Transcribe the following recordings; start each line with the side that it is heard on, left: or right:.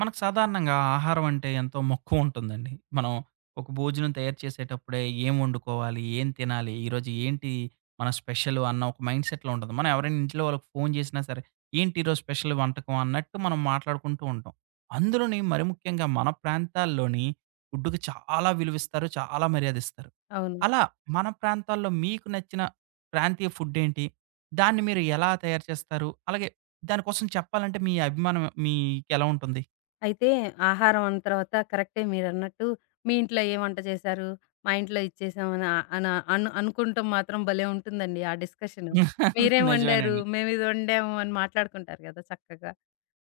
right: మనకు సాధారణంగా ఆహారం అంటే ఎంతో మక్కువ ఉంటుందండి. మనం ఒక భోజనం తయారు చేసేటప్పుడే ఏం వండుకోవాలి? ఏం తినాలి? ఈరోజు ఏంటి మన స్పెషల్ అన్న ఒక మైండ్ సెట్‌లో ఉంటది. మనం ఎవరైనా ఇంట్లో వాళ్ళకి ఫోను చేసినా సరే, ఏంటి ఈరోజు స్పెషల్ వంటకం అన్నట్టు మనం మాట్లాడుకుంటూ ఉంటాం. అందులోని మరి ముఖ్యంగా మన ప్రాంతాల్లోని ఫుడ్‌కి చాలా విలువిస్తారు. చాలా మర్యాదిస్తారు.
left: అవును.
right: అలా మన ప్రాంతాల్లో మీకు నచ్చిన ప్రాంతీయ ఫుడ్ ఏంటి? దాన్ని మీరు ఎలా తయారు చేస్తారు? అలాగే దానికోసం చెప్పాలంటే మీ అభిమానం మీకెలా ఉంటుంది?
left: అయితే ఆహారం అన్న తర్వాత కరెక్టే మీరన్నట్టు మీ ఇంట్లో ఏ వంట చేశారు? మా ఇంట్లో ఇది చేసామని అనా అను అనుకుంటం మాత్రం భలే ఉంటుందండి ఆ డిస్కషను. మీరేం వండారు?
right: నిజమేనండి.
left: మేమిది వండాము అని మాట్లాడుకుంటారు కదా చక్కగా.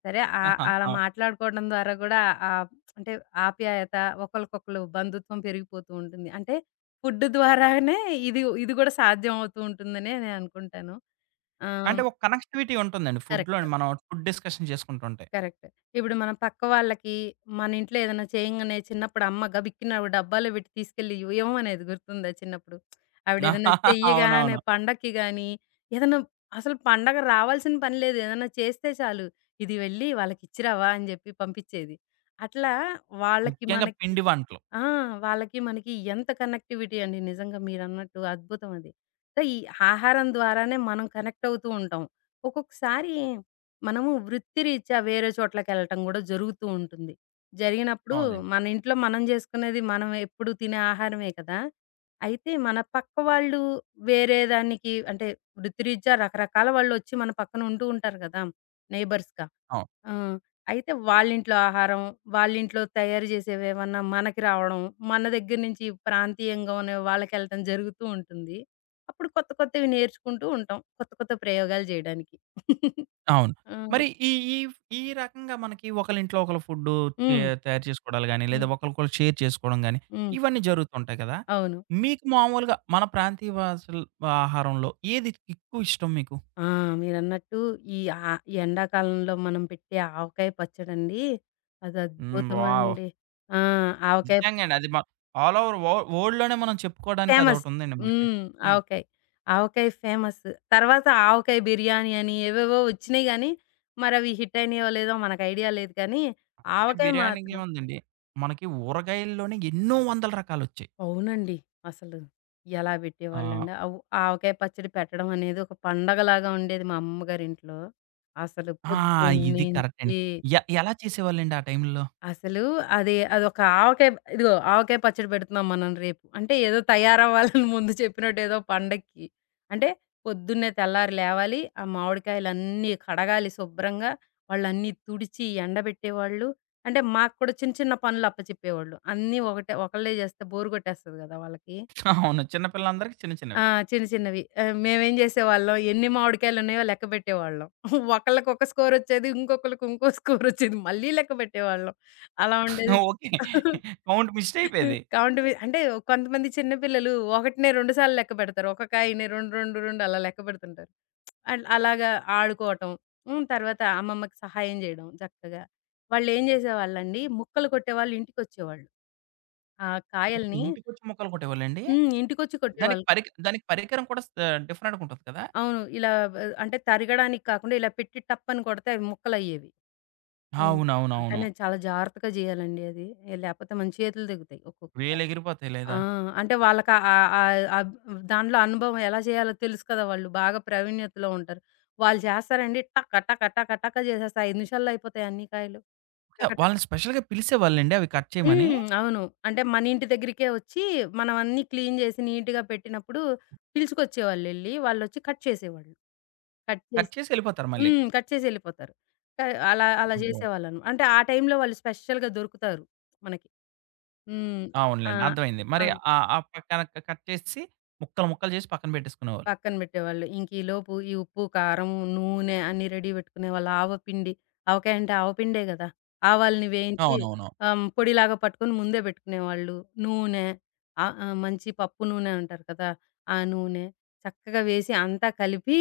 left: సరే
right: ఆహా!
left: అలా మాట్లాడుకోవడం ద్వారా గూడా ఆహ్, అంటే ఆప్యాయత, ఒకళ్ళకొకళ్ళు బంధుత్వం పెరిగిపోతూ ఉంటుంది. అంటే ఫుడ్ ద్వారానే ఇది ఇది గూడా సాధ్యం అవుతూ ఉంటుందనే నేను అనుకుంటాను. ఆహ్,
right: అంటే ఒక కనెక్టివిటీ ఉంటుందండి
left: కరెక్ట్.
right: ఫుడ్‌లోని. మనం ఫుడ్ డిస్కషన్ చేసుకుంటుంటే.
left: కరెక్ట్. ఇప్పుడు మనం పక్క వాళ్ళకి మన ఇంట్లో ఏదైనా చేయంగానే చిన్నప్పుడు అమ్మ గబిక్కిన ఆవిడ డబ్బాలో పెట్టి తీసుకెళ్ళి ఇవ్వమనేది గుర్తుందా చిన్నప్పుడు? ఆవిడేదైనా చెయ్యగానే
right: అవునవును.
left: పండక్కి గాని, ఏదైనా, అసలు పండగ రావాల్సిన పని లేదు. ఏదైనా చేస్తే చాలు. ఇది వెళ్ళి వాళ్ళకిచ్చిరావా అని జెప్పి పంపిచ్చేది. అట్లా వాళ్ళకి
right: ముఖ్యంగా
left: మనకి.
right: పిండి వంటలు.
left: ఆ! వాళ్ళకి, మనకి ఎంత కనెక్టివిటీ అండి, నిజంగా మీరన్నట్టు అద్భుతం అది. సో, ఈ ఆహారం ద్వారానే మనం కనెక్ట్ అవుతూ ఉంటాం. ఒక్కొక్కసారి మనము వృత్తిరీత్యా వేరే చోట్లకెళ్ళటం గూడా జరుగుతూ ఉంటుంది. జరిగినప్పుడు
right: అవునండి.
left: మన ఇంట్లో మనం జేసుకునేది మనం ఎప్పుడు తినే ఆహారమే కదా! అయితే మన పక్క వాళ్ళు వేరే దానికి, అంటే వృత్తిరీత్యా రకరకాల వాళ్ళొచ్చి మన పక్కన ఉంటూ ఉంటారు గదా! నైబర్స్‌గా.
right: అవును.
left: ఆ! అయితే వాళ్ళింట్లో ఆహారం, వాళ్ళింట్లో తయారు చేసేవేమన్నా మనకి రావడం, మన దగ్గర నుంచి ప్రాంతీయంగా ఉన్న వాళ్ళకెళ్ళటం జరుగుతూ ఉంటుంది. అప్పుడు కొత్త కొత్తవి నేర్చుకుంటూ ఉంటాం, కొత్త కొత్త ప్రయోగాలు చేయడానికి.
right: అవును.
left: ఆ!
right: మరి ఈ ఈ ఈ రకంగా మనకి ఒకళ్ళింట్లో ఒకళ్ళు ఫుడ్డు తే
left: హ్మ్.
right: తయారు చేసుకోవడాలు గాని, లేదా
left: హ్మ్.
right: ఒకళ్ళకొకళ్ళు షేర్ చేసుకోవడం గాని,
left: హ్మ్.
right: ఇవన్నీ జరుగుతుంటాయి కదా!
left: అవును.
right: మీకు మామూలుగా మన ప్రాంతీయ భాషల ఆహారంలో ఏది ఎక్కువ ఇష్టం మీకు?
left: ఆ! మీరన్నట్టు ఈ ఆ ఎండాకాలంలో మనం పెట్టే ఆవకాయ పచ్చడండి. అది
right: హ్మ్. వావ్!
left: అద్భుతమండి. ఆ! ఆవకాయ
right: నిజంగా అండి. అది మ ఆల్ ఓవర్ వరల్డ్‌లోనే మనం చెప్పుకోవడానికి
left: ఫేమస్.
right: అదొకటి ఉందండి మనకి.
left: హ్మ్.
right: హ్మ్.
left: ఆవకాయ. ఆవకాయ ఫేమస్. తర్వాత ఆవకాయ బిర్యానీ అని ఏవేవో వచ్చినియి గానీ, మరవి హిట్ అయినాయో లేదో మనకు ఐడియా లేదు కానీ,
right: ఓకే.
left: ఆవకాయ
right: బిర్యానీకి
left: మాత్రం
right: ఏముందండి. మనకి ఊరగాయల్లోనే ఎన్నో వందల రకాలొచ్చాయి.
left: అవునండి. అసలు ఎలా
right: ఆహ్,
left: పెట్టేవాళ్ళండి. ఆవకాయ పచ్చడి పెట్టడం అనేది ఒక పండగలాగా ఉండేది మా అమ్మగారింట్లో. అసలు
right: ఆ! ఆ, ఇది కరెక్ట్ అండి.
left: పొద్దున్నుంచి
right: ఎలా చేసేవాళ్ళండి ఆ టైంలో?
left: అసలు అదొక ఆవకాయ, ఇదిగో ఆవకాయ పచ్చడి పెడుతున్నాం మనం రేపు. అంటే ఏదో తయారవ్వాలని ముందు చెప్పినట్టు ఏదో పండక్కి. అంటే పొద్దున్నే తెల్లారి లేవాలి. ఆ మామిడికాయలన్నీ కడగాలి శుభ్రంగా. వాళ్ళన్నీ తుడిచి ఎండబెట్టేవాళ్ళు. అంటే మాకు కూడా చిన్న చిన్న పనులు అప్పచెప్పేవాళ్ళు. అన్నీ ఒకటే ఒకళ్ళే చేస్తే బోర్ కొట్టేస్తది కదా వాళ్ళకి!
right: అవును. చిన్న పిల్లలందరికీ చిన్న
left: ఆ!
right: చిన్నవి.
left: చిన్న చిన్నవి. మేమేం జేసేవాళ్ళం, ఎన్ని మామిడికాయలున్నాయో లెక్క బెట్టేవాళ్ళం. ఒకళ్ళకి ఒక స్కోరొచ్చేది. ఇంకొకళ్ళకి ఇంకో స్కోరొచ్చేది. మళ్ళీ లెక్క బెట్టేవాళ్ళం. అలా ఉండేది.
right: ఓకే. కౌంట్ మిస్ట్ అయిపోయేది.
left: కౌంట్ బి అంటే కొంతమంది చిన్న పిల్లలు ఒకటినే 2 సార్లు లెక్క బెడతారు. ఒక కాయని 2, 2, 2 అలా లెక్క బెడుతుంటారు. అలాగా ఆడుకోవటం. హ్మ్. తర్వాత అమ్మమ్మకి సహాయం జేయడం చక్కగా. వాళ్ళేం జేసేవాళ్ళండి, ముక్కలు కొట్టేవాళ్ళు ఇంటికొచ్చేవాళ్ళు. ఆ
right: ఓకే.
left: కాయల్ని.
right: ఇంటికొచ్చి ముక్కలు కొట్టేవాళ్ళండి?
left: హ్మ్. ఇంటికొచ్చి కొట్టేవాళ్ళు.
right: దానికి పరికరం కూడా డిఫరెంట్‌గా ఉంటది కదా!
left: అవును. ఇలా బ్ అంటే తరగడానికి కాకుండా ఇలా పెట్టి టప్పని కొడితే అవి ముక్కలయ్యేవి. హ్మ్. హ్మ్. కానీ
right: అవునవునవును.
left: నేను చాలా జాగ్రత్తగా జేయాలండి అది. ఏ లేపోతే మన చేతులు తెగుతాయి ఒక్కొక్క.
right: వేలెగిరిపోతాయి
left: ఆ! ఆ!
right: లేదా?
left: అంటే వాళ్ళకి ఆహ్, ఆహ్, అబ్ దానిలో అనుభవం ఎలా చేయాలో తెలుసు కదా! వాళ్ళు బాగా ప్రావీణ్యతలో ఉంటారు. వాళ్ళు చేస్తారండి, టక టక టక టక చేసేస్తారు. 5 నిమిషాల్లో అయిపోతాయి అన్ని కాయలు.
right: ఓకే.
left: టక టక.
right: వాళ్ళని స్పెషల్‌గా పిలిసేవాళ్ళండి అవి కట్ చేయమని?
left: హ్మ్. అవును. అంటే మన ఇంటి దగ్గరికే వచ్చి మనం అన్నీ క్లీన్ చేసి నీట్‌గా పెట్టినప్పుడు పిలుచుకొచ్చేవాళ్ళెళ్లి. వాళ్ళొచ్చి కట్ చేసేవాళ్ళు. కట్
right: కట్
left: చేసి.
right: చేసి ఎళ్ళిపోతారు మళ్ళీ.
left: హ్మ్. కట్ చేసి ఎళ్ళిపోతారు. క అలా అలా, హ్మ్,
right: అబ్బో!
left: జేసేవాళ్ళను. అంటే ఆ టైంలో వాళ్ళు స్పెషల్‌గా దొరుకుతారు మనకి. హ్మ్. ఆ!
right: అవునులెండి. అర్థమైంది.
left: ఆ!
right: మరి ఆ ఆ పక్కన కట్ చేసేసి ముక్కలు ముక్కలు చేసి పక్కన పెట్టేసుకునేవాళ్ళు.
left: పక్కన బెట్టేవాళ్ళు. ఇంకీలోపు ఈ ఉప్పు, కారం, నూనె అన్నీ రెడీ బెట్టుకునేవాళ్ళు. ఆవపిండి, ఆవకాయ అంటే ఆవపిండే గదా! ఆవాల్ని వేయించి
right: అవునవును.
left: పొడిలాగా పట్టుకొని ముందే బెట్టుకునేవాళ్ళు. నూనె, ఆహ్, ఆహ్, మంచి పప్పు నూనె అంటారు కదా! ఆ నూనె చక్కగా వేసి అంతా కలిపి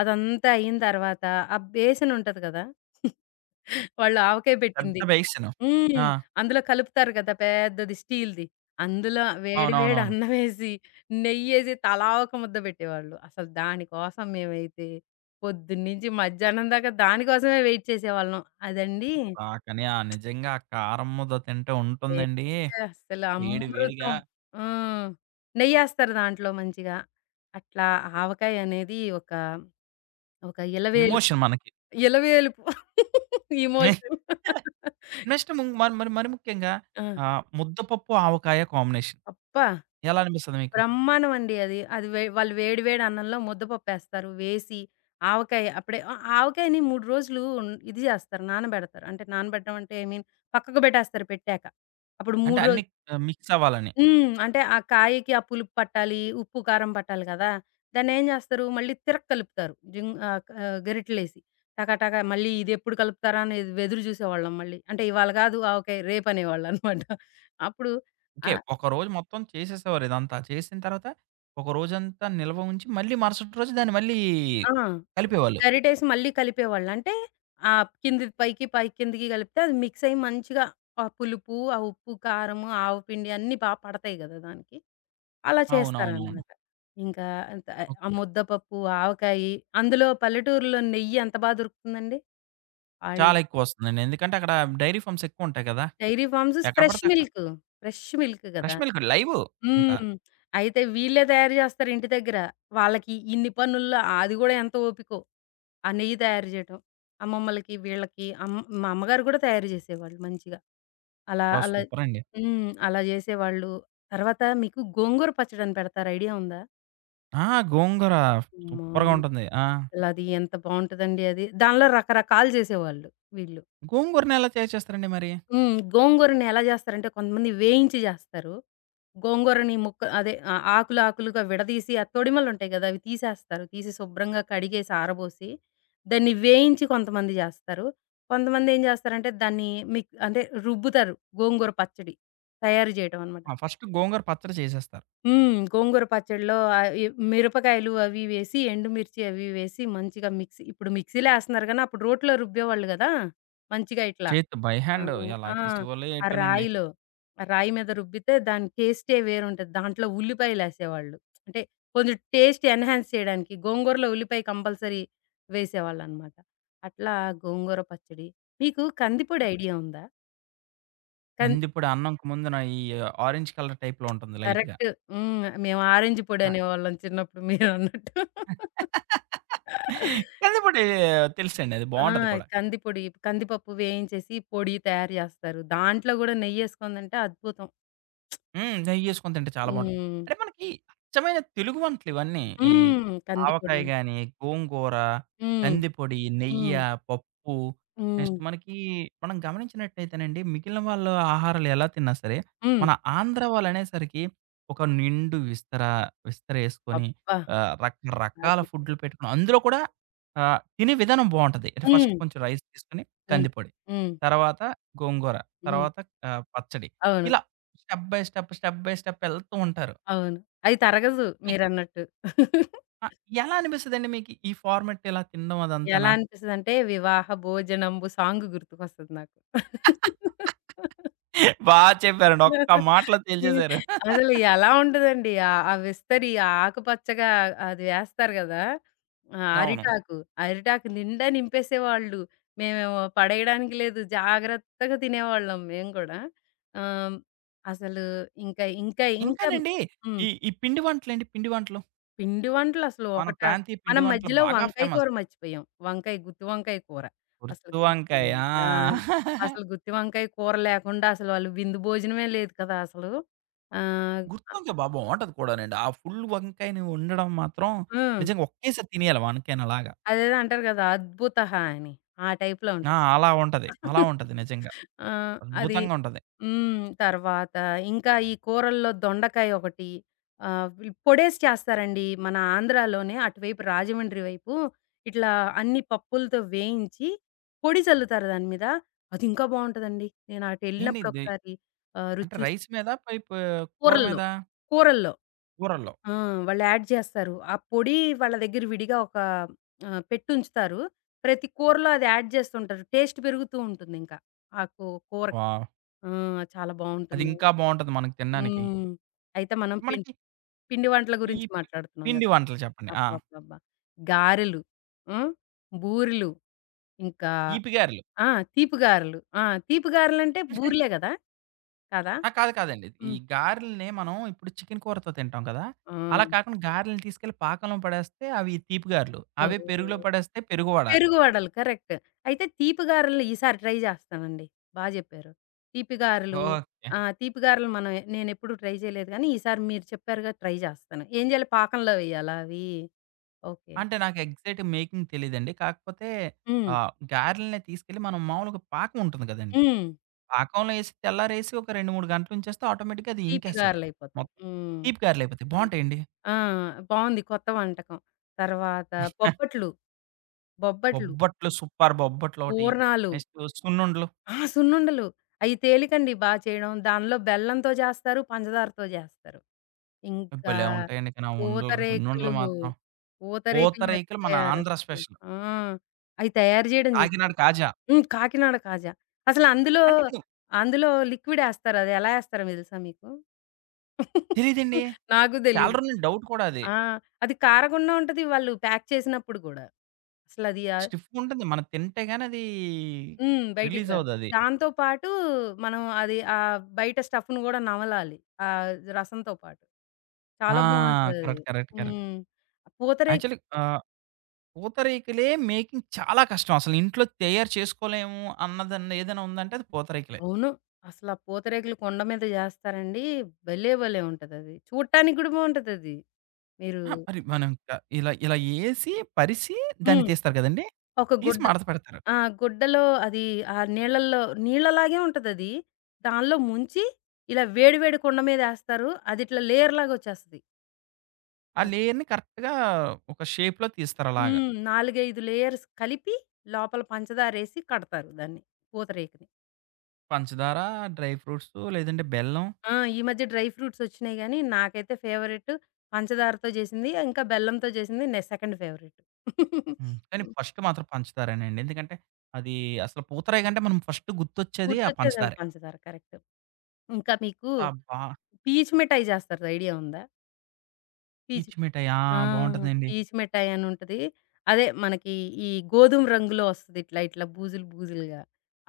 left: అదంతా అయిన తర్వాత ఆ బేసనుంటది కదా! వాళ్ళు ఆవకాయ
right: పెద్ద
left: పెట్టింది.
right: బేసిను.
left: హ్మ్.
right: ఆ!
left: అందులో కలుపుతారు గదా! పెద్దది స్టీల్‌ది. అందులో వేడి వేడి
right: అవునవునవును.
left: అన్నమేసి, నెయ్యేసి తలా ఒక ముద్ద పెట్టేవాళ్ళు. అసలు దాని కోసం మేమైతే పొద్దున్నుంచి మధ్యాహ్నం దాకా దానికోసమే వెయిట్ చేసేవాళ్ళం. అదండి
right: ఆ! కానీ ఆ నిజంగా ఆ కారం ముద్ద తింటే ఉంటుందండి.
left: టేస్టే అస్సలు
right: వేడి వేడిగా
left: అమృతం. ఆ! నెయ్యేస్తారు దాంట్లో మంచిగా. అట్లా ఆవకాయ అనేది ఒక ఇలవేలుపు,
right: ఎమోషన్ మనకి.
left: ఇలవేలుపు ఎమోషన్.
right: నెక్స్ట్ ముం మరి మరి మరి ముఖ్యంగా
left: ఆ!
right: ఆహ్, ముద్దపప్పు, ఆవకాయ కాంబినేషన్
left: అబ్బా!
right: ఎలా అనిపిస్తది మీకు?
left: బ్రహ్మాండం అండి అది. అది వాళ్ళు వేడి వేడి అన్నంలో ముద్దపప్పేస్తారు. వేసి ఆవకాయ అప్పుడే ఆ ఆవకాయని 3 రోజులు ఇది జేస్తారు నానబెడతారు. అంటే నానబెట్టడం అంటే ఐ మీన్ పక్కకు బెట్టేస్తారు పెట్టాక. అప్పుడు
right: అంటే
left: 3
right: అన్నీ
left: రోజులు.
right: ఆహ్, మిక్స్ అవ్వాలని.
left: హ్మ్. అంటే ఆ కాయకి ఆ పులుపు పట్టాలి, ఉప్పు, కారం పట్టాలి గదా! దాన్నేం జేస్తారు, మళ్ళీ తిరగ కలుపుతారు. జింగ్, గరిటెలేసి. టక టక మళ్ళీ ఇదెప్పుడు కలుపుతారా అనేది ఎదురు జూసేవాళ్ళం మళ్ళీ. అంటే ఇవాళ గాదు ఆవకాయ రేపనేవాళ్ళనమాట. అప్పుడు. ఆ!
right: ఓకే. ఒకరోజు మొత్తం చేసేసేవారు ఇదంతా. చేసిన తర్వాత ఒక రోజంతా నిల్వ ఉంచి మళ్ళీ మరుసటి రోజు దాన్ని మళ్ళీ
left: ఆ!
right: కలిపేవాళ్ళు.
left: గరిటేసి మళ్ళీ కలిపేవాళ్ళు. అంటే కిందిది పైకి, పైకి కిందికి కలిపితే అది మిక్స్ అయ్యి మంచిగా ఆ పులుపు, ఆ ఉప్పు, కారము, ఆవపిండి అన్నీ బా పడతాయి గదా దానికి! అలా
right: అవునవునవును.
left: చేస్తారనమాట. ఇంకా అంత
right: ఓకే.
left: ఆ ముద్దపప్పు, ఆవకాయి, అందులో పల్లెటూరులో నెయ్యి ఎంత బా దొరుకుతుందండి. ఆళ్ళు
right: చాలా ఎక్కువొస్తుందండి. ఎందుకంటే అక్కడ డైరీ ఫార్మ్స్ ఎక్కువుంటాయి కదా!
left: డైరీ ఫార్మ్స్,
right: ఎక్కడ
left: ఫ్రెష్
right: పడితే అక్కడ
left: మిల్క్. ఫ్రెష్ మిల్క్ గదా!
right: ఫ్రెష్ మిల్క్ లైవు ఇంకా.
left: హ్మ్. అయితే వీళ్ళే తయారు జేస్తారు ఇంటి దగ్గర. వాళ్ళకి ఇన్ని పనుల్లో అది గూడా ఎంత ఓపికో. ఆ నెయ్యి తయారు జేయటం. అమ్మమ్మలకి, వీళ్ళకి, మా అమ్మగారు గూడా తయారు జేసేవాళ్ళు మంచిగా. అలా
right: అబ్బా!
left: అలా,
right: సూపరండి.
left: హ్మ్, అలా జేసేవాళ్ళు. తర్వాత మీకు గోంగూర పచ్చడని పెడతారు, ఐడియా ఉందా?
right: ఆ! గోంగూర
left: అమ్మా!
right: సూపర్‌గా ఉంటుంది. ఆ!
left: అసలది ఎంత బావుంటదండి అది. దానిలో రకరకాలు జేసేవాళ్ళు వీళ్ళు.
right: గోంగూరని ఎలా తయారు చేస్తారండి మరి?
left: హ్మ్. గోంగూరని ఎలా జేస్తారంటే, కొంతమంది వేయించి జేస్తారు. గోంగూరని ఆకులు ఆకులుగా విడదీసి ఆ తొడిమలుంటాయి గదా! అవి తీసేస్తారు. తీసి శుభ్రంగా కడిగేసి ఆరబోసి, దాన్ని వేయించి కొంతమంది జేస్తారు. కొంతమంది ఏం జేస్తారంటే దాన్ని అంటే రుబ్బుతారు, గోంగూర పచ్చడి తయారు జేయటం అనమాట.
right: ఆ! ఫస్ట్ గోంగూర పచ్చడి చేసేస్తారు.
left: హ్మ్. గోంగూర పచ్చడిలో ఈ మిరపకాయలు అవి వేసి, ఎండుమిర్చి అవి వేసి మంచిగా మిక్సీ, ఇప్పుడు మిక్సీలో ఏస్తున్నారు గానీ అప్పుడు రోట్లో రుబ్బేవాళ్ళు గదా! మంచిగా ఇట్లా.
right: చేత్తో బై హ్యాండ్
left: అవును.
right: ఎలా
left: ఆ!
right: చేసేవాళ్ళో
left: ఆ
right: ఏటోనండి.
left: రాయిలో, ఆ రాయి మీద రుబ్బితే దాని టేస్టే వేరుంటది. దాంట్లో ఉల్లిపాయలేసేవాళ్ళు. అంటే కొంచెం టేస్ట్ ఎన్‌హాన్స్ చేయడానికి. గోంగూరలో ఉల్లిపాయ కంపల్సరీ వేసేవాళ్ళనమాట. అట్లా గోంగూర పచ్చడి. మీకు కందిపొడి ఐడియా ఉందా? కన్
right: కందిపొడి అన్నంకి ముందున ఈ ఆరెంజ్ కలర్ టైప్‌లో ఉంటుంది లైట్‌గా.
left: కరెక్ట్. హ్మ్. మేము ఆరెంజ్
right: ఆ!
left: పొడనేవాళ్ళం చిన్నప్పుడు మీరన్నట్టు.
right: కందిపొడి తెలుసండి అది
left: ఆ!
right: బావుంటది కూడా.
left: కందిపొడి, కందిపప్పు వేయించేసి పొడి తయారు జేస్తారు. దాంట్లో గూడా నెయ్యేసుకొని తింటే అద్భుతం.
right: హ్మ్. నెయ్యేసుకొని తింటే చాలా బావుంటది.
left: హ్మ్.
right: అంటే మనకి అచ్చమైన తెలుగు వంటలు ఇవన్నీ. ఈ
left: హ్మ్. కందిపొడి.
right: ఆవకాయ గాని, గోంగూర,
left: హ్మ్.
right: కందిపొడి, నెయ్య,
left: హ్మ్.
right: పప్పు
left: హ్మ్.
right: నెక్స్ట్ మనకి మనం గమనించినట్టయితేనండి మిగిలిన వాళ్ళ ఆహారాలు ఎలా తిన్నా సరే,
left: హ్మ్.
right: మన ఆంధ్ర వాళ్ళనేసరికి ఒక నిండు విస్తర విస్తరేసుకొని
left: అబ్బా!
right: ఆహ్,
left: బా
right: రకరకాల
left: చెప్పారు.
right: ఫుడ్‌లు పెట్టుకొని అందులో కూడా ఆహ్, తినే విధానం బావుంటది. అంటే ఫస్ట్
left: హ్మ్.
right: కొంచెం రైస్ తీసుకొని
left: హ్మ్.
right: కందిపొడి,
left: హ్మ్.
right: తర్వాత గోంగూర,
left: హ్మ్.
right: తర్వాత ఆహ్, పచ్చడి.
left: అవును.
right: ఇలా step by step, step by step ఎళ్తూ ఉంటారు.
left: అవును. అది తరగదు
right: మీకు
left: మీరన్నట్టు.
right: ఆ! ఎలా అనిపిస్తదండి మీకు ఈ ఫార్మాట్ ఇలా తినడం
left: ఎలా
right: అదంతానా?
left: అనిపిస్తదంటే 'వివాహ భోజనంబు' సాంగ్ గుర్తుకొస్తది నాకు.
right: బా చెప్పారండి. ఒక్క మాటలో
left: ఈ
right: తేల్చేసారు.
left: అసలు ఎలా ఉంటదండి. ఆ ఆ విస్తరి ఆ ఆకుపచ్చగా అది వేస్తారు గదా! ఆ
right: అవును.
left: అరిటాకు, అరిటాకు నిండా నింపేసేవాళ్ళు. మేమేమో పడేయడానికి లేదు. జాగ్రత్తగా తినేవాళ్ళం మేము కూడా. ఆహ్, అసలు ఇంకా ఇంకా ఇంకా.
right: ఇంకానండి
left: హ్మ్.
right: ఈ ఈ పిండి వంటలండి పిండి వంటలు.
left: పిండి వంటలసలు
right: మన
left: ఒకటా!
right: ప్రాంతీయ పిండి
left: మనం
right: వంటలు
left: మధ్యలో
right: బాగా
left: వంకాయ కూర
right: ఫేమస్.
left: మర్చిపోయాం. వంకాయ గుత్తి వంకాయ కూర. అసలు
right: గుర్తు
left: గుత్తి
right: వంకాయ. ఆ!
left: వంకాయ, అసలు గుత్తి వంకాయ కూర లేకుండా అసలు వాళ్ళు విందు భోజనమే లేదు కదా అసలు! ఆహ్,
right: గుర్తు
left: ఆ!
right: వంకాయ బావుంటది కూడానండి. ఆ ఫుల్ వంకాయని వండడం మాత్రం
left: హ్మ్.
right: నిజంగా ఒకేసారి తినేయాలి వంకాయని అలాగా.
left: అదేదో అంటారు గదా! అద్భుతః అని. ఆ టైప్‌లో
right: ఆ!
left: ఉంటది.
right: అలా ఉంటది. అలా ఉంటది నిజంగా.
left: ఆ! అది.
right: అద్భుతంగా ఉంటది.
left: హ్మ్. తర్వాత ఇంకా ఈ కూరల్లో దొండకాయ ఒకటి. వీళ్ళు పొడేసి చేస్తారండి. మన ఆంధ్రాలోనే అటువైపు రాజమండ్రి వైపు ఇట్లా అన్ని పప్పులతో వేయించి పొడి చల్లుతారు దాని మీద. అది ఇంకా బావుంటదండి. నేను
right: ఏండి
left: అటెళ్ళినప్పుడు
right: ఇది
left: ఒకసారి రుచి
right: అంటే
left: చూసి
right: రైస్ మీద పై ప కూర
left: కూరల్లో.
right: మీద?
left: కూరల్లో.
right: కూరల్లో.
left: ఆ! వాళ్ళు యాడ్ చేస్తారు. ఆ పొడి వాళ్ళ దగ్గర విడిగా ఒక పెట్టుంచుతారు. ప్రతి కూరలో అది యాడ్ చేస్తుంటారు. టేస్ట్ పెరుగుతూ ఉంటుందింకా ఆ కూ కూరకి.
right: వావ్!
left: ఆ! చాలా బావుంటుంది.
right: అదింకా బావుంటది మనకి తినడానికి.
left: హ్మ్. అయితే మనం
right: మనకి
left: పిండి వంటల
right: ఈ
left: గురించి
right: పి-
left: మాట్లాడుతున్నాం
right: పిండి
left: గదా!
right: వంటలు చెప్పండి. ఆ!
left: అబ్బబ్బబ్బా! గారెలు, హ్మ్, బూరెలు, ఇంకా,
right: ఈపి గారెలు.
left: ఆ! తీపి గారెలు. ఆ! తీపి గారెలంటే బూరెలే గదా, కాదా?
right: ఆ! కాదు కాదండి. ఈ
left: హ్మ్.
right: గారెల్ని మనం ఇప్పుడు చికెను కూరతో తింటాం కదా!
left: ఆ!
right: అలా కాకుండా గారెలను తీసుకెళ్ళి పాకంలో పడేస్తే అవి తీపి గారెలు. అవే
left: ఓహో!
right: పెరుగులో పడేస్తే పెరుగు వడ.
left: పెరుగు వడలు. కరెక్ట్. అయితే తీపి గారెలు ఈసారి ట్రై జేస్తామండి. బా జెప్పారు. తీపి గారెలు.
right: ఓకే.
left: ఆ! తీపి గారెలు మనం, నేనెప్పుడు ట్రై చేయలేదు గానీ, ఈసారి మీరు చెప్పారుగా ట్రై జేస్తాను. ఏం జేయాలి, పాకంలో వెయ్యాలా అవి? ఓకే.
right: అంటే నాకు ఎగ్జాక్ట్ మేకింగ్ తెలీదండి. కాకపోతే
left: హ్మ్.
right: ఆహ్, గారెల్ని తీసుకెళ్ళి మనం మామూలుగా పాకం ఉంటుంది కదండీ!
left: హ్మ్.
right: పాకంలో ఏసి తెల్లారేసి ఒక 2, 3 గంటలుంచేస్తే ఆటోమేటిక్‌గా అది
left: తీపి
right: ఇంకేస్తది.
left: గారెలయిపోతాయి.
right: మొత్తం
left: హ్మ్.
right: తీపి గారెలయిపోతాయి.
left: ఆ!
right: బావుంటాయండి.
left: ఆ! బావుంది కొత్త వంటకం. తర్వాత బొబ్బట్లు, బొబ్బట్లు,
right: బొబ్బట్లు సూపర్ బొబ్బట్లొకటి.
left: పూర్ణాలు,
right: నెక్స్ట్ సున్నుండలు.
left: ఆ! సున్నుండలు. అయి తేలికండి బా చేయడం. దానిలో బెల్లంతో జేస్తారు, పంచదారతో జేస్తారు. ఇంకా
right: భలే ఉంటాయండి. కానీ ఆ ఉండలు
left: పూతరేకులు,
right: సున్నుండలు మాత్రం.
left: పూతరేకులు
right: పూతరేకులు మన ఆంధ్ర
left: మర్చిపోయారసలు.
right: స్పెషల్.
left: ఆ! అయి తయారు జేయడం జూసారా?
right: కాకినాడ కాజా.
left: హ్మ్. కాకినాడ కాజా. అసలు అందులో,
right: అంటే ఇక్కడ
left: అందులో లిక్విడ్ ఏస్తారు. అది ఎలా ఏస్తారో తెలుసా మీకు?
right: తెలీదండి.
left: నాకు
right: చాలా
left: తెలీదు.
right: రోజుల నుంచి డౌట్ కూడా అది.
left: ఆ! అది కారగుండా ఉంటది వాళ్ళు ప్యాక్ చేసినప్పుడు గూడా. అసలది ఆ,
right: స్టిఫ్‌గుంటది. మనం తింటే గాని అది
left: హ్మ్, బయటికి
right: రిలీజ్
left: రాదు.
right: అవ్వదది.
left: దాంతో పాటు మనం అది బయట స్టఫ్‌ని గూడా నమలాలి, ఆహ్, రసంతో పాటు. చాలా
right: ఆ!
left: బావుంటదది.
right: కరెక్ట్. కరెక్ట్. కరెక్ట్.
left: హ్మ్. పూతరేకు.
right: యాక్చువల్లీ ఆ! పూతరేకులే మేకింగ్ చాలా కష్టం. అసలు ఇంట్లో తయారు చేసుకోలేము అన్నదన్న ఏదైనా ఉందంటే అది పూతరేకులే.
left: అవును. అసల పూతరేకులు కొండ మీద జేస్తారండి. భలే! భలే! ఉంటదది. చూడటానికి గూడా బావుంటదది. మీరు.
right: అహా! మరి మనం ఇంకా ఇలా ఇలా ఏసి, పరిసి దాన్ని
left: హ్మ్.
right: తీస్తారు కదండీ!
left: ఒక
right: తీసి
left: గుడ్డ,
right: మడత పెడతారు.
left: ఆ! గుడ్డలో అది, ఆ నీళ్ళల్లో నీళ్ళలాగే ఉంటదది. దానిలో ముంచి ఇలా వేడి వేడి కుండ మీదేస్తారు. అదిట్లా లేయర్ లాగొచ్చేస్తది.
right: ఆ లేయర్‌ని కరెక్ట్‌గా ఒక షేప్‌లో తీస్తారు అలాగా.
left: హ్మ్. 4, 5 లేయర్స్ కలిపి లోపల పంచదారేసి కడతారు దాన్ని, పూతరేకుని.
right: పంచదార, డ్రై ఫ్రూట్సు లేదంటే బెల్లం.
left: ఆ! ఈ మధ్య డ్రై ఫ్రూట్స్ ఒచ్చినాయి గానీ, నాకైతే ఫేవరెట్ పంచదారతో చేసింది. ఇంకా బెల్లంతో చేసింది నే సెకండ్ ఫేవరెట్.
right: హ్మ్. కానీ
left: హ్మ్.
right: ఫస్ట్ మాత్రం పంచదారేనండి. ఎందుకంటే అది అసలు పూతరేకంటే మనం ఫస్ట్ గుర్తొచ్చేది ఆ
left: గుర్తొచ్చేది అది
right: పంచదారే.
left: పంచదార, కరెక్ట్. ఇంకా మీకు
right: అబ్బా!
left: పీచు మిఠాయి చేస్తారు, ఐడియా ఉందా? పీచు.
right: పీచు మిఠాయి. ఆ!
left: ఆ!
right: బావుంటదండి.
left: పీచు మిఠాయి అని ఉంటది. అదే మనకి ఈ గోధుమ రంగులో వస్తది. ఇట్లా, ఇట్లా బూజులు బూజులుగా.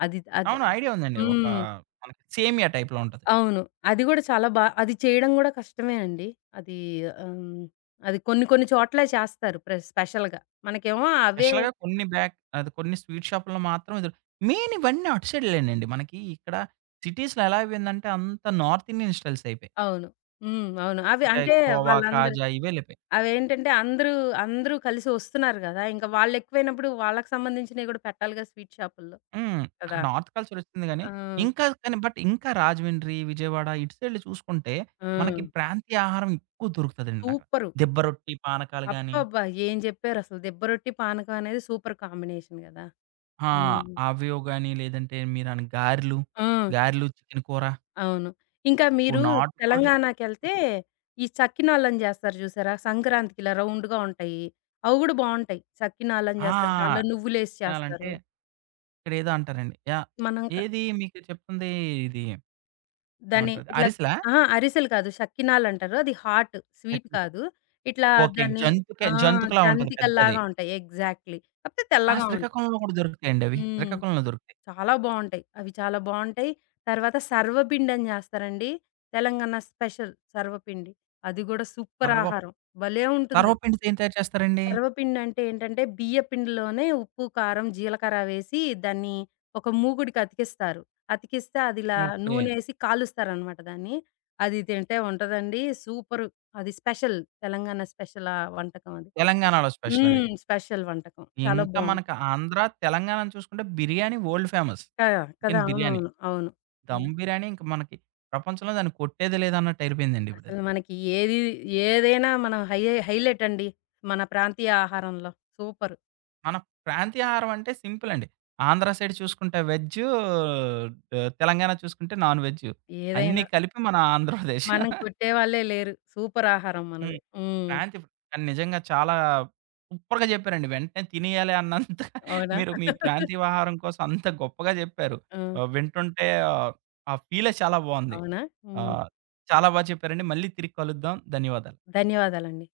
left: అది అద్
right: అవును. ఐడియా ఉందండి. ఒక
left: హ్మ్.
right: మనకి సేమియా టైప్‌లో ఉంటది.
left: అవును. అది గూడా చాలా బా, అది చేయడం గూడా కష్టమే అండి. అది హ్మ్. అది కొన్ని కొన్ని చోట్ల చేస్తారు ప్ర స్పెషల్‌గా. మనకేమో అవే,
right: స్పెషల్‌గా కొన్ని బ్యాక్ అది కొన్ని స్వీట్ షాపుల్లో మాత్రం ఇది మెయిన్ ఇవన్నీ అటు సైడ్‌లేనండి. మనకి ఇక్కడ సిటీస్‌లో ఎలా అయిపోయిందంటే అంత నార్త్ ఇండియన్ స్టైల్స్ అయిపోయాయి.
left: అవును. హ్మ్. అవును. అవి
right: అంటే
left: అంటే
right: కోవా,
left: వాళ్ళందరూ,
right: కాజా ఇవే వెళ్ళిపోయాయి.
left: అవేంటంటే అందరూ, అందరూ కలిసి ఒస్తున్నారు గదా! ఇంకా వాళ్ళెక్కువైనప్పుడు వాళ్ళకి సంబంధించినయి గూడా పెట్టాలిగా స్వీట్ షాపుల్లో
right: హ్మ్. అక్కడ
left: కదా!
right: నార్త్ కల్చర్ వచ్చింది గానీ,
left: ఆ!
right: ఇంకా కానీ బట్ ఇంకా రాజమండ్రి, విజయవాడ ఇటు సైడ్‌లు చూసుకుంటే
left: ఆ!
right: మనకి ప్రాంతీయ ఆహారం ఎక్కువ దొరుకుతదండి అక్కడ.
left: సూపరు.
right: దిబ్బ రొట్టి, పానకాలు గాని
left: అబ్బబ్బా! ఏం జెప్పారసలు, దిబ్బ రొట్టి, పానకం అనేది సూపర్ కాంబినేషన్ గదా!
right: ఆ!
left: హ్మ్.
right: అవో గాని లేదంటే మీరన్న గారెలు,
left: ఆ!
right: గారెలు, చికెన్ కూర,
left: అవును. ఇంకా
right: ఓ
left: మీరు
right: నాటుకోడి
left: తెలంగాణకెళ్తే, ఈ సకినాలని జేస్తారు జూసారా? సంక్రాంతికి ఇలా రౌండ్‌గా ఉంటాయి. అవి గూడా బావుంటాయి. సకినాలని జేస్తారు. దాంట్లో
right: ఆ!
left: నువ్వులేసి
right: తినాలంటే
left: చేస్తారు.
right: ఇక్కడేదో అంటారండి. యాహ్!
left: మనం క
right: ఏది మీకు చెప్తుంది ఇది
left: దాన్ని
right: ఏమంటారు అది
left: ఇట్లా.
right: అరిసెలా?
left: అహా! అరిసెలు కాదు. షక్కినాలంటారు. అది హాట్ స్వీట్
right: చట్నీ.
left: కాదు. ఇట్లా
right: ఓకే.
left: దాన్ని.
right: జంతుకే
left: ఆ!
right: జంతుకులా ఉంటది పెద్దది.
left: జంతికల్లాగా ఉంటాయి, ఎగ్జాక్ట్‌లీ. కాపోతే
right: ఆ!
left: తెల్లగా ఉంటాయి.
right: శ్రీకాకుళంలో కూడా దొరుకుతాయండి అవి.
left: హ్మ్.
right: శ్రీకాకుళంలో దొరుకుతాయి.
left: చాలా బావుంటాయి. అవి చాలా బావుంటాయి. తర్వాత సర్వపిండని జేస్తారండి. తెలంగాణ స్పెషల్ సర్వపిండి. అది గూడా సూపర్
right: సర్వ
left: ఆహారం. భలే ఉంటుందది.
right: సర్వపిండితో ఏం తయారు చేస్తారండి?
left: సర్వపిండంటే ఏంటంటే, బియ్య పిండిలోనే ఉప్పు, కారం, జీలకర్ర వేసి దాన్ని ఒక మూకుడికి అతికిస్తారు. అతికిస్తే అదిలా
right: ఓకే.
left: నూనేసి కాలుస్తారనమాట దాన్ని. అది తింటే ఉంటదండి సూపరు. అది స్పెషల్. తెలంగాణ స్పెషల్ ఆ వంటకం అది.
right: తెలంగాణలో స్పెషల్ అది.
left: హ్మ్. స్పెషల్ వంటకం. చాలా
right: ఇంకా
left: బావుంది.
right: మనకి ఆంధ్ర, తెలంగాణని చూసుకుంటే బిర్యానీ వరల్డ్ ఫేమస్.
left: కదా! కదా!
right: చికెన్ బిర్యానీ.
left: అవునవును. అవును. అవును.
right: దమ్ బిర్యానీ ఇంక మనకి ప్రపంచంలో దాన్ని కొట్టేదే లేదన్నట్టు అయిపోయిందండి ఇప్పుడది.
left: అసలు మనకి ఏది, ఏదైనా మనం హైలైట్ అండి మన ప్రాంతీయ ఆహారంలో. సూపర్.
right: మన ప్రాంతీయ ఆహారం అంటే సింపుల్ అండి. ఆంధ్ర సైడ్ చూసుకుంటే వెజ్జు, ఆహ్, తెలంగాణ చూసుకుంటే నాన్ వెజ్జు.
left: ఏదైనా.
right: అన్నీ కలిపి మన ఆంధ్రప్రదేశ్.
left: మనం కొట్టేవాళ్ళే లేరు. సూపర్ ఆహారం మనది.
right: హ్మ్.
left: హ్మ్.
right: ప్రాంతీయ కానీ నిజంగా చాలా సూపర్‌గా చెప్పారండి. వెంటనే తినేయాలి అన్నంత
left: అవునా?
right: మీరు మీ ప్రాంతీయ ఆహారం కోసం అంత గొప్పగా చెప్పారు.
left: ఆ!
right: ఆహ్, వింటుంటే ఆహ్, ఆ ఫీలే చాలా బావుంది.
left: అవునా? హ్మ్.
right: ఆహ్, చాలా బా చెప్పారండి. మళ్ళీ తిరిగి కలుద్దాం. ధన్యవాదాలు.
left: ధన్యవాదాలండి.